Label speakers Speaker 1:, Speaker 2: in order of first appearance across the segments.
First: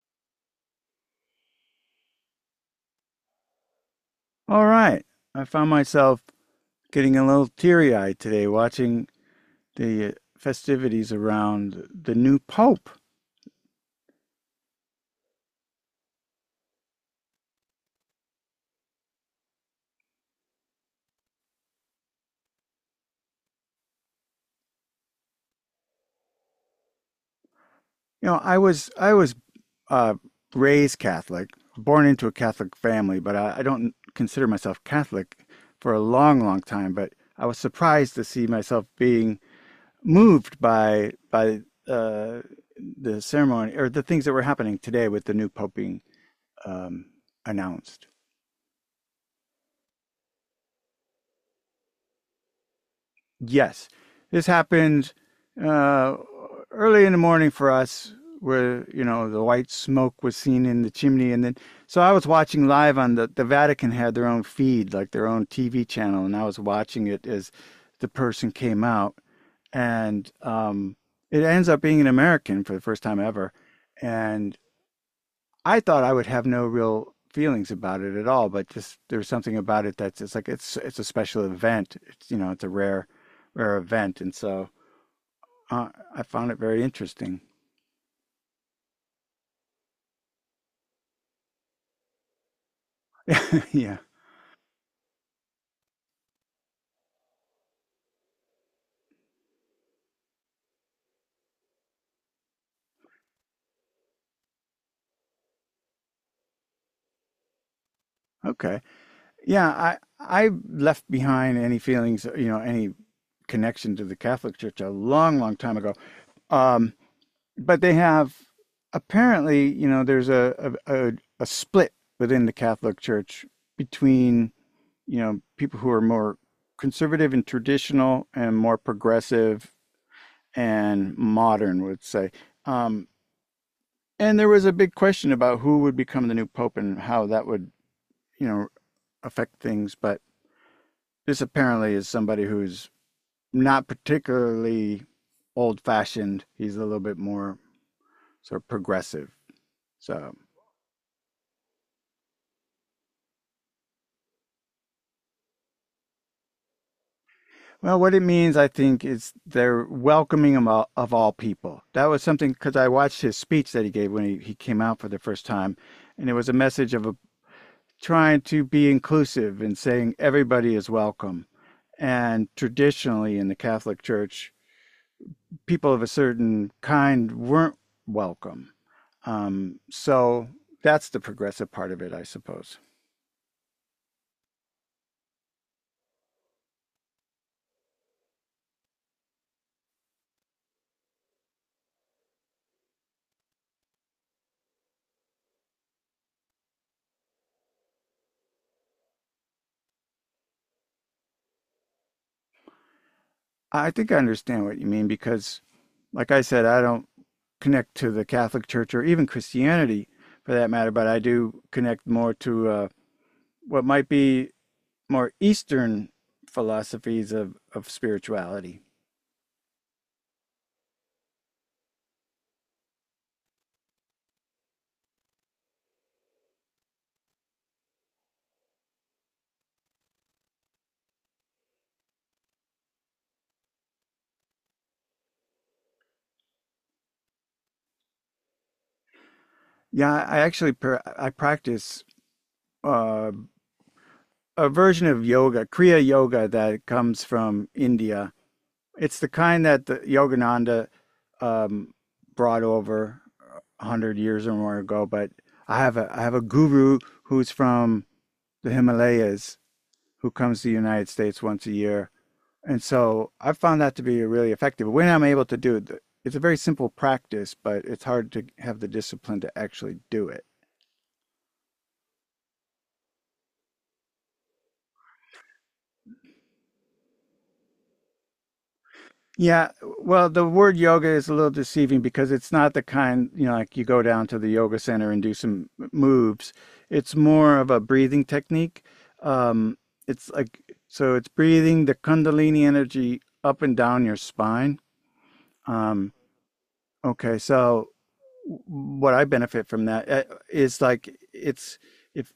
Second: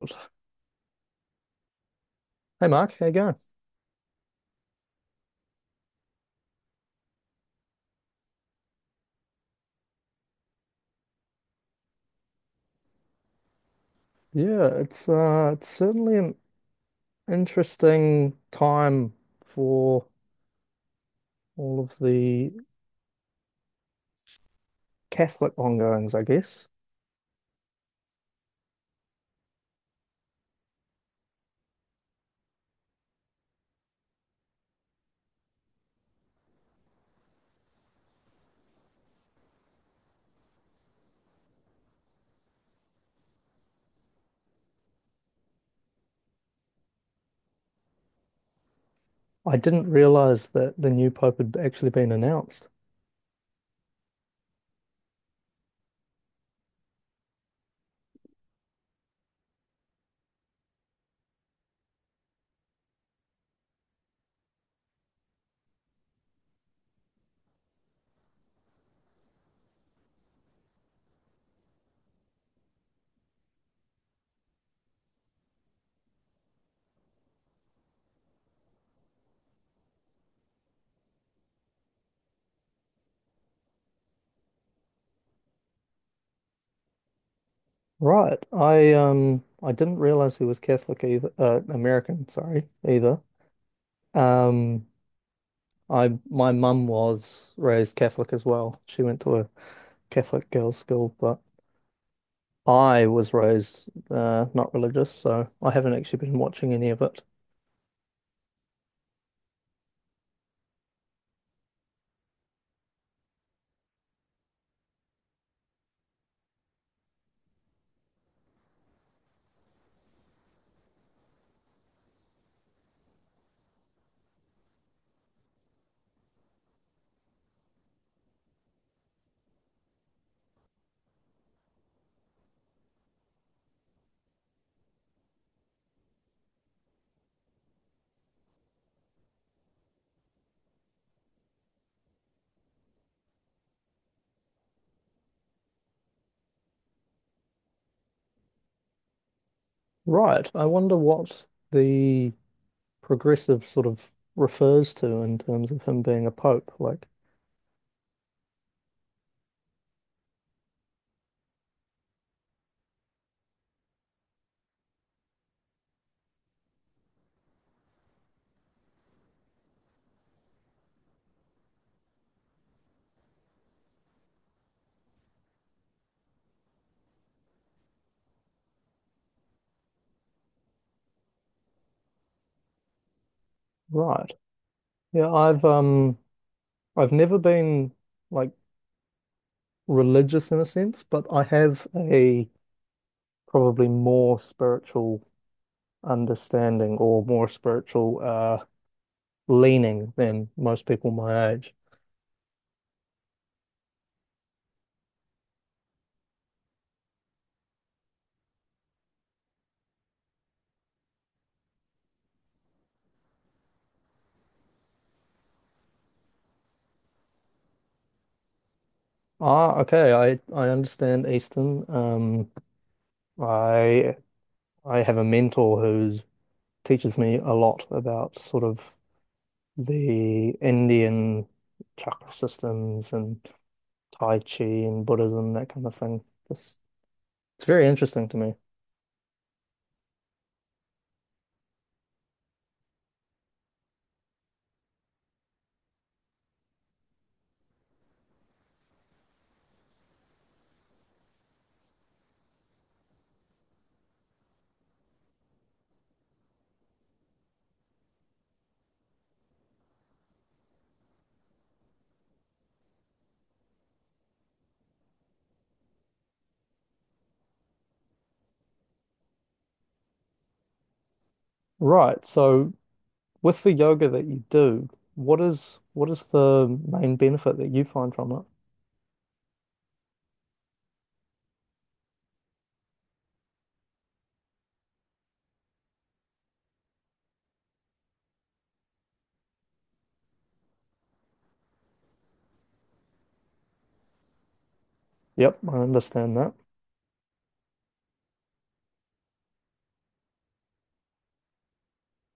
Speaker 1: Hey Mark, how you going?
Speaker 2: All right. I found myself getting a little teary eyed today watching the festivities around the new pope.
Speaker 1: Yeah, it's certainly an interesting time for all of the Catholic ongoings, I guess.
Speaker 2: You know, I was uh, raised Catholic, born into a Catholic family, but I don't consider myself Catholic for a long, long time. But I was surprised to see myself being moved by uh, the ceremony or the things that were happening today with the new pope being um, announced.
Speaker 1: I didn't realize that the new pope had actually been announced.
Speaker 2: Yes, this happened uh, early in the morning for us, where you know the white smoke was seen in the chimney, and then so I was watching live on the Vatican had their own feed, like their own TV channel, and I was watching it as the person came out, and it ends up being an American for the first time ever, and I thought I would have no real feelings about it at all, but just there's something about it that's it's like it's a special event. It's you know it's a rare rare event, and so I found it very interesting.
Speaker 1: Right. I didn't realize he was Catholic either, American, sorry, either.
Speaker 2: Yeah.
Speaker 1: Um I my mum was raised Catholic as well. She went to a Catholic girls' school, but I was raised not religious, so I haven't actually been watching any of it.
Speaker 2: Okay. Yeah. I left behind any feelings, you know, any connection to the Catholic Church a long, long time ago. Um, but they have apparently, you know, there's a split within the Catholic Church between, you know, people who are more conservative and traditional and more progressive and modern would say. Um, and there was a big question about who would become the new pope and how that would, you know, affect things. But this apparently is somebody who's not particularly old fashioned. He's a little bit more sort of progressive. So.
Speaker 1: Right. I wonder what the progressive sort of refers to in terms of him being a pope. Like,
Speaker 2: Well, what it means, I think, is they're welcoming him all, of all people. That was something because I watched his speech that he gave when he came out for the first time, and it was a message of a, trying to be inclusive and saying everybody is welcome. And traditionally in the Catholic Church, people of a certain kind weren't welcome. So that's the progressive part of it, I suppose.
Speaker 1: right. Yeah, I've never been like religious in a sense, but I have a probably more spiritual understanding or more spiritual leaning than most people my age.
Speaker 2: I think I understand what you mean because, like I said, I don't connect to the Catholic Church or even Christianity for that matter, but I do connect more to what might be more Eastern philosophies of spirituality.
Speaker 1: Ah, okay, I understand Eastern. I I have a mentor who teaches me a lot about sort of the Indian chakra systems and Tai Chi and Buddhism, that kind of thing. It's, it's very interesting to me.
Speaker 2: Yeah, I practice uh, a version of yoga, Kriya Yoga, that comes from India. It's the kind that the Yogananda um, brought over a hundred years or more ago. But I have a guru who's from the Himalayas, who comes to the United States once a year. And so I found that to be really effective. When I'm able to do it, it's a very simple practice, but it's hard to have the discipline to actually do it.
Speaker 1: Right. So with the yoga that you do, what is the main benefit that you find from it?
Speaker 2: Yeah, well, the word yoga is a little deceiving because it's not the kind, you know, like you go down to the yoga center and do some moves. It's more of a breathing technique. Um, it's like, so it's breathing the Kundalini energy up and down your spine.
Speaker 1: Yep, I
Speaker 2: Um,
Speaker 1: understand that.
Speaker 2: okay, so what I benefit from that is like it's if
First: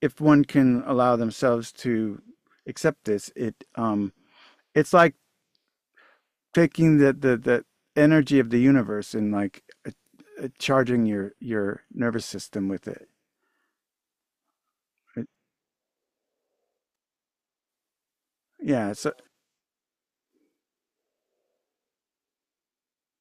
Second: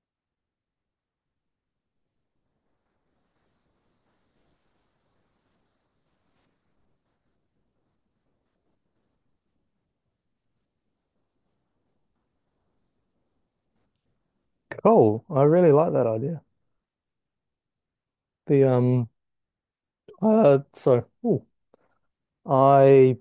Speaker 2: if one can allow themselves to accept this, it's like taking the the energy of the universe and charging your nervous system with it.
Speaker 1: Cool.
Speaker 2: It-
Speaker 1: I really like that idea. The
Speaker 2: yeah.
Speaker 1: um
Speaker 2: So,
Speaker 1: uh so ooh, I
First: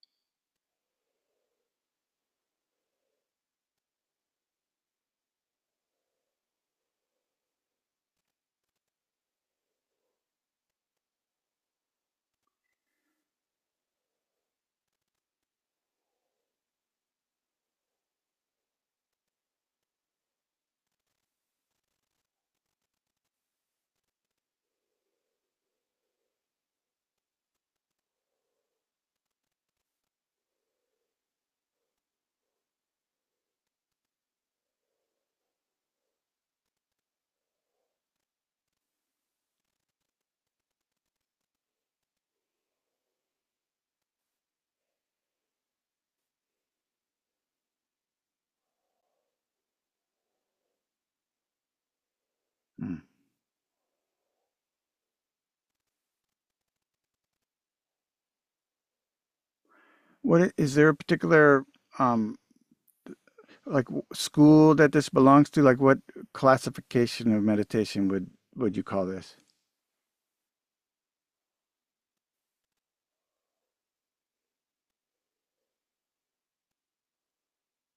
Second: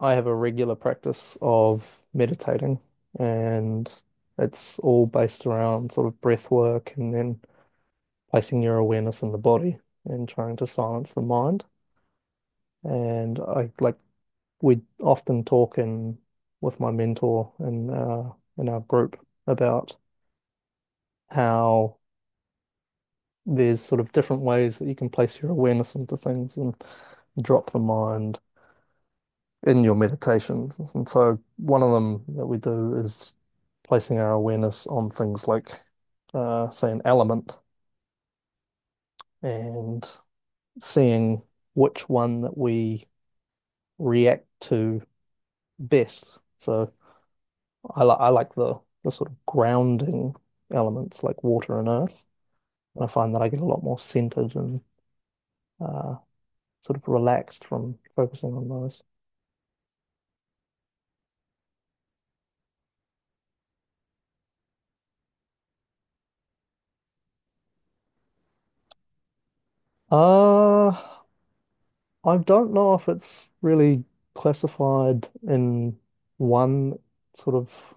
Speaker 1: I have a regular practice of meditating, and it's all based around sort of breath work and then placing your awareness in the body and trying to silence the mind. And I like we often talk in with my mentor in our group about how there's sort of different ways that you can place your awareness into things and drop the mind in your meditations. And so one of them that we do is placing our awareness on things like, say, an element and seeing which one that we react to best. So I like the sort of grounding elements like water and earth.
Speaker 2: mm.
Speaker 1: And I find that I get a lot more centered and uh, sort of relaxed from focusing on those.
Speaker 2: What is there a particular um like school that this belongs to? Like, what classification of meditation would you call this?
Speaker 1: Uh, I don't know if it's really classified in one sort of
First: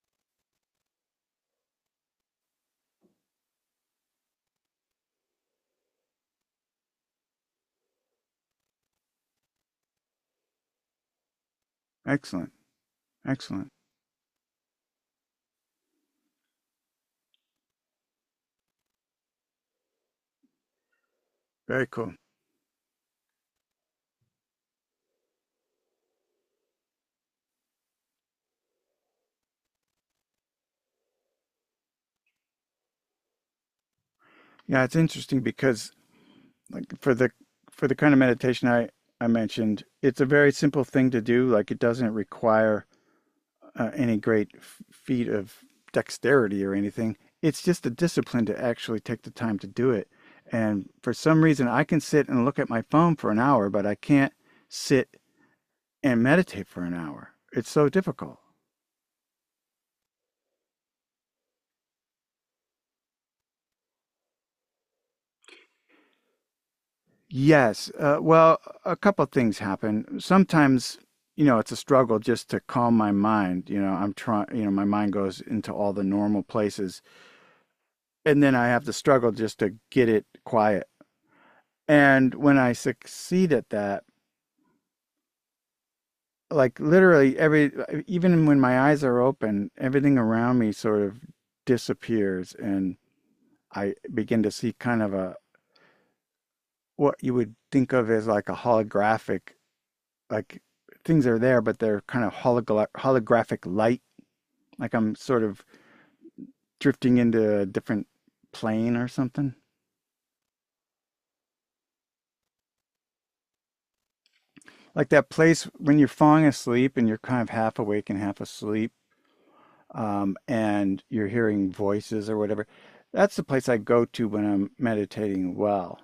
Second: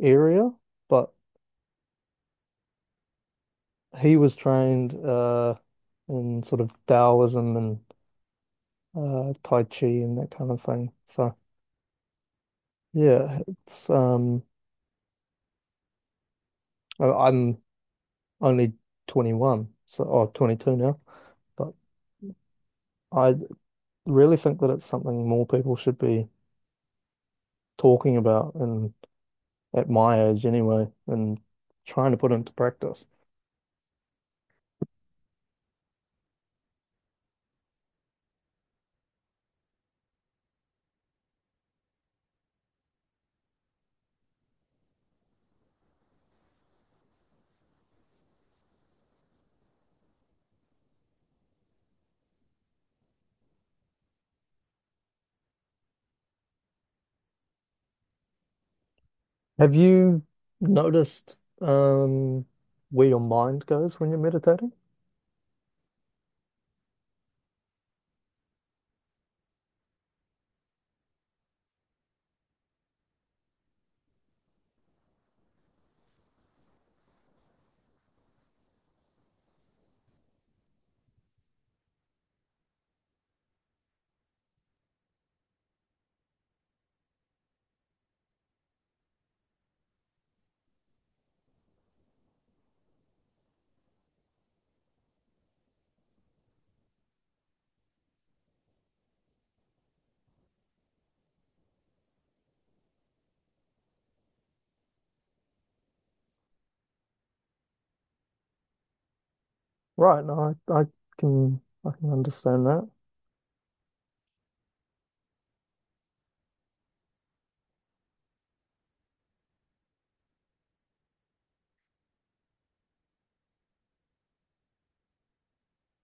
Speaker 1: area, but he was trained in sort of Taoism and Tai Chi and that kind of thing. So
Speaker 2: Excellent.
Speaker 1: yeah,
Speaker 2: Excellent.
Speaker 1: it's I'm only 21, so or 22 now, but
Speaker 2: Very cool.
Speaker 1: I really think that it's something more people should be talking about and at my age anyway, and trying to put into practice.
Speaker 2: Yeah, it's interesting because like for the kind of meditation I mentioned, it's a very simple thing to do. Like it doesn't require any great feat of dexterity or anything. It's just a discipline to actually take the time to do it. And for some reason, I can sit and look at my phone for an hour, but I can't sit and meditate for an hour. It's so difficult.
Speaker 1: Have you noticed where your mind goes when you're meditating?
Speaker 2: Yes. Well, a couple of things happen. Sometimes, you know, it's a struggle just to calm my mind. You know, I'm trying, you know, my mind goes into all the normal places. And then I have to struggle just to get it quiet. And when I succeed at that, like literally every, even when my eyes are open, everything around me sort of disappears. And I begin to see kind of what you would think of as like a holographic, like things are there, but they're kind of holographic light. Like I'm sort of drifting into a different plane or something.
Speaker 1: Right, no, I can understand that.
Speaker 2: Like that place when you're falling asleep and you're kind of half awake and half asleep, and you're hearing voices or whatever. That's the place I go to when I'm meditating well.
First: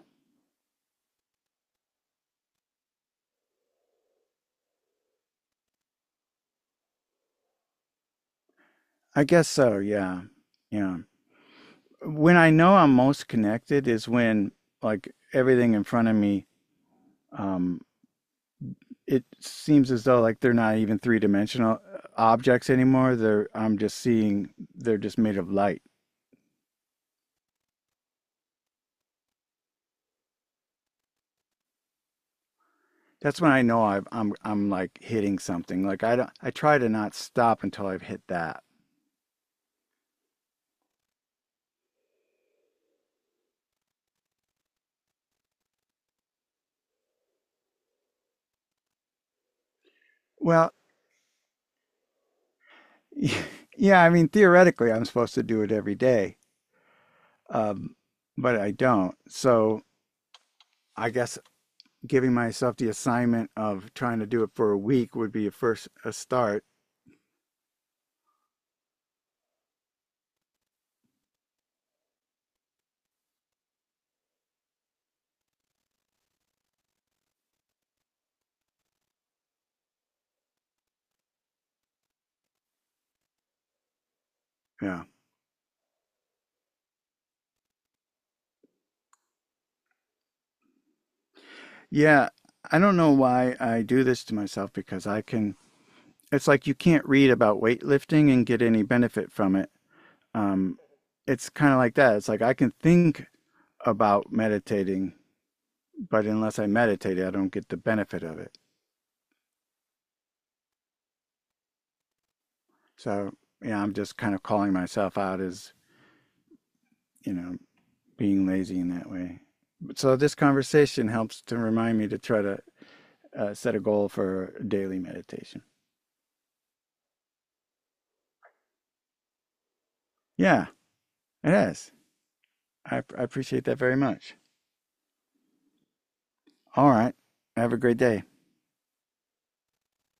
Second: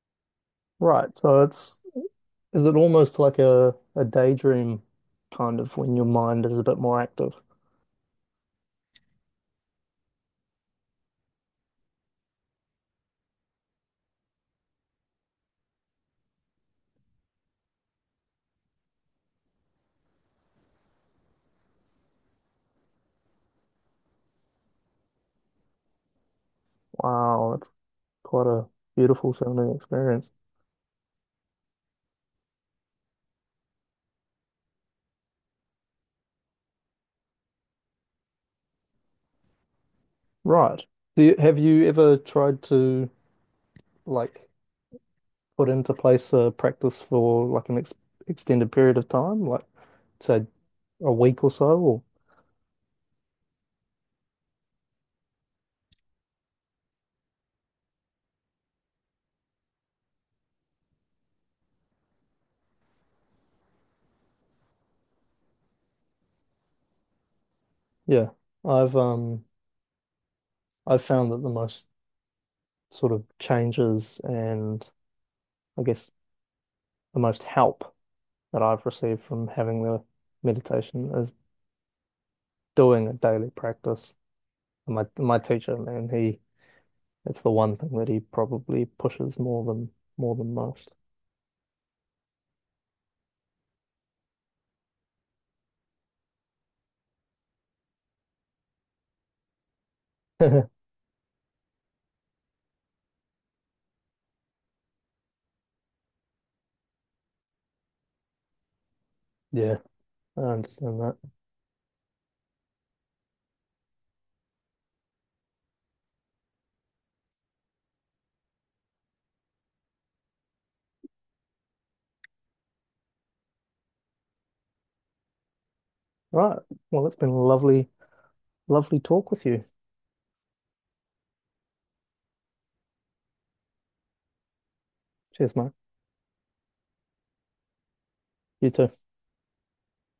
Speaker 1: Right, so it's is it almost like a daydream kind of when your mind is a bit more active?
Speaker 2: I guess so, yeah. Yeah. When I know I'm most connected is when like everything in front of me um, it seems as though like they're not even three-dimensional objects anymore. They're I'm just seeing they're just made of light.
Speaker 1: Wow, that's quite a beautiful sounding experience.
Speaker 2: That's when I know I'm like hitting something. Like I try to not stop until I've hit that.
Speaker 1: Right. Do you, have you ever tried to like put into place a practice for like an ex extended period of time, like say
Speaker 2: Well,
Speaker 1: a week or so? Or
Speaker 2: yeah, I mean theoretically I'm supposed to do it every day, um, but I don't. So I guess giving myself the assignment of trying to do it for a week would be a start.
Speaker 1: yeah, I've um. I've found that the most sort of changes and I guess the most help that I've received from having the meditation is doing a daily practice. And
Speaker 2: Yeah,
Speaker 1: my teacher, man, he it's the one thing that he probably pushes more than most.
Speaker 2: yeah. I don't know why I do this to myself because I can it's like you can't read about weightlifting and get any benefit from it. Um, it's kind of like that. It's like I can think about meditating, but unless I meditate, I don't get the benefit of it.
Speaker 1: Yeah, I understand that.
Speaker 2: So, yeah, I'm just kind of calling myself out as, you know, being lazy in that way. So, this conversation helps to remind me to try to set a goal for daily meditation.
Speaker 1: Right. Well, it's been a lovely, lovely talk with you.
Speaker 2: Yeah, it is. I appreciate that very much.
Speaker 1: Cheers, mate.
Speaker 2: All right. Have a great day.
Speaker 1: You too.